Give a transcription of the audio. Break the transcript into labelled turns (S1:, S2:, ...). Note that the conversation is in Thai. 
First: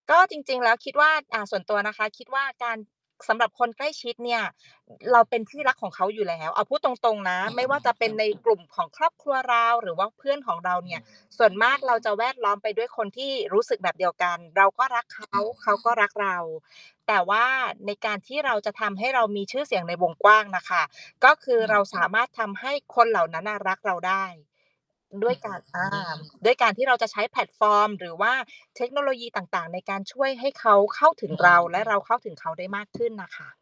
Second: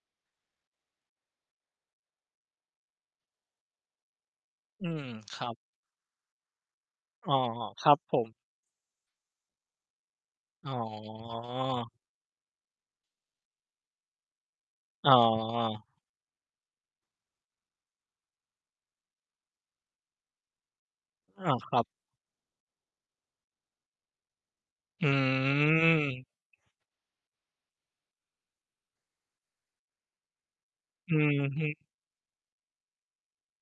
S1: ก็จริง ๆ แล้วคิดว่า อ่า ส่วนตัวนะคะ คิดว่าการ สำหรับคนใกล้ชิดเนี่ย
S2: อืม
S1: เราเป
S2: ค
S1: ็น
S2: รั
S1: ท
S2: บ
S1: ี่รักของเขาอยู่แล้ว เอาพูดตรง
S2: อ
S1: ๆ น
S2: ๋อ
S1: ะ ไม่ว่า
S2: ค
S1: จ
S2: ร
S1: ะ
S2: ับ
S1: เป็น
S2: ผ
S1: ใน
S2: ม
S1: กลุ่มของครอบครัวเรา หรือว่าเพื่อนของ
S2: อ
S1: เ
S2: ๋
S1: ราเนี่ย ส่วนมากเ
S2: อ
S1: ราจะแวดล้อมไปด้วยคนที่รู้สึกแบบเดียวกัน เราก็รัก
S2: อ๋อ
S1: เขา เขาก็รักเรา แต่ว่าในการที่เราจะทำให้เรามีชื่อเสียงในวงกว้างน่ะค่ะ ก็
S2: อ
S1: ค
S2: า
S1: ือ
S2: ค
S1: เร
S2: ร
S1: า
S2: ับ
S1: สามารถทำให้คนเหล่านั้นน่ะรักเราได้
S2: อื
S1: ด้วยการ อา
S2: ม
S1: ด้วยการที่เราจะใช้แพลตฟอร์ม หรือว่าเทคโนโลยีต่าง ๆ ในการช่วยให้เขาเข้า
S2: อื
S1: ถึง
S2: อ
S1: เรา
S2: ฮึ
S1: และเราเข้าถึงเขาได้มาก ขึ้นน่ะค่ะ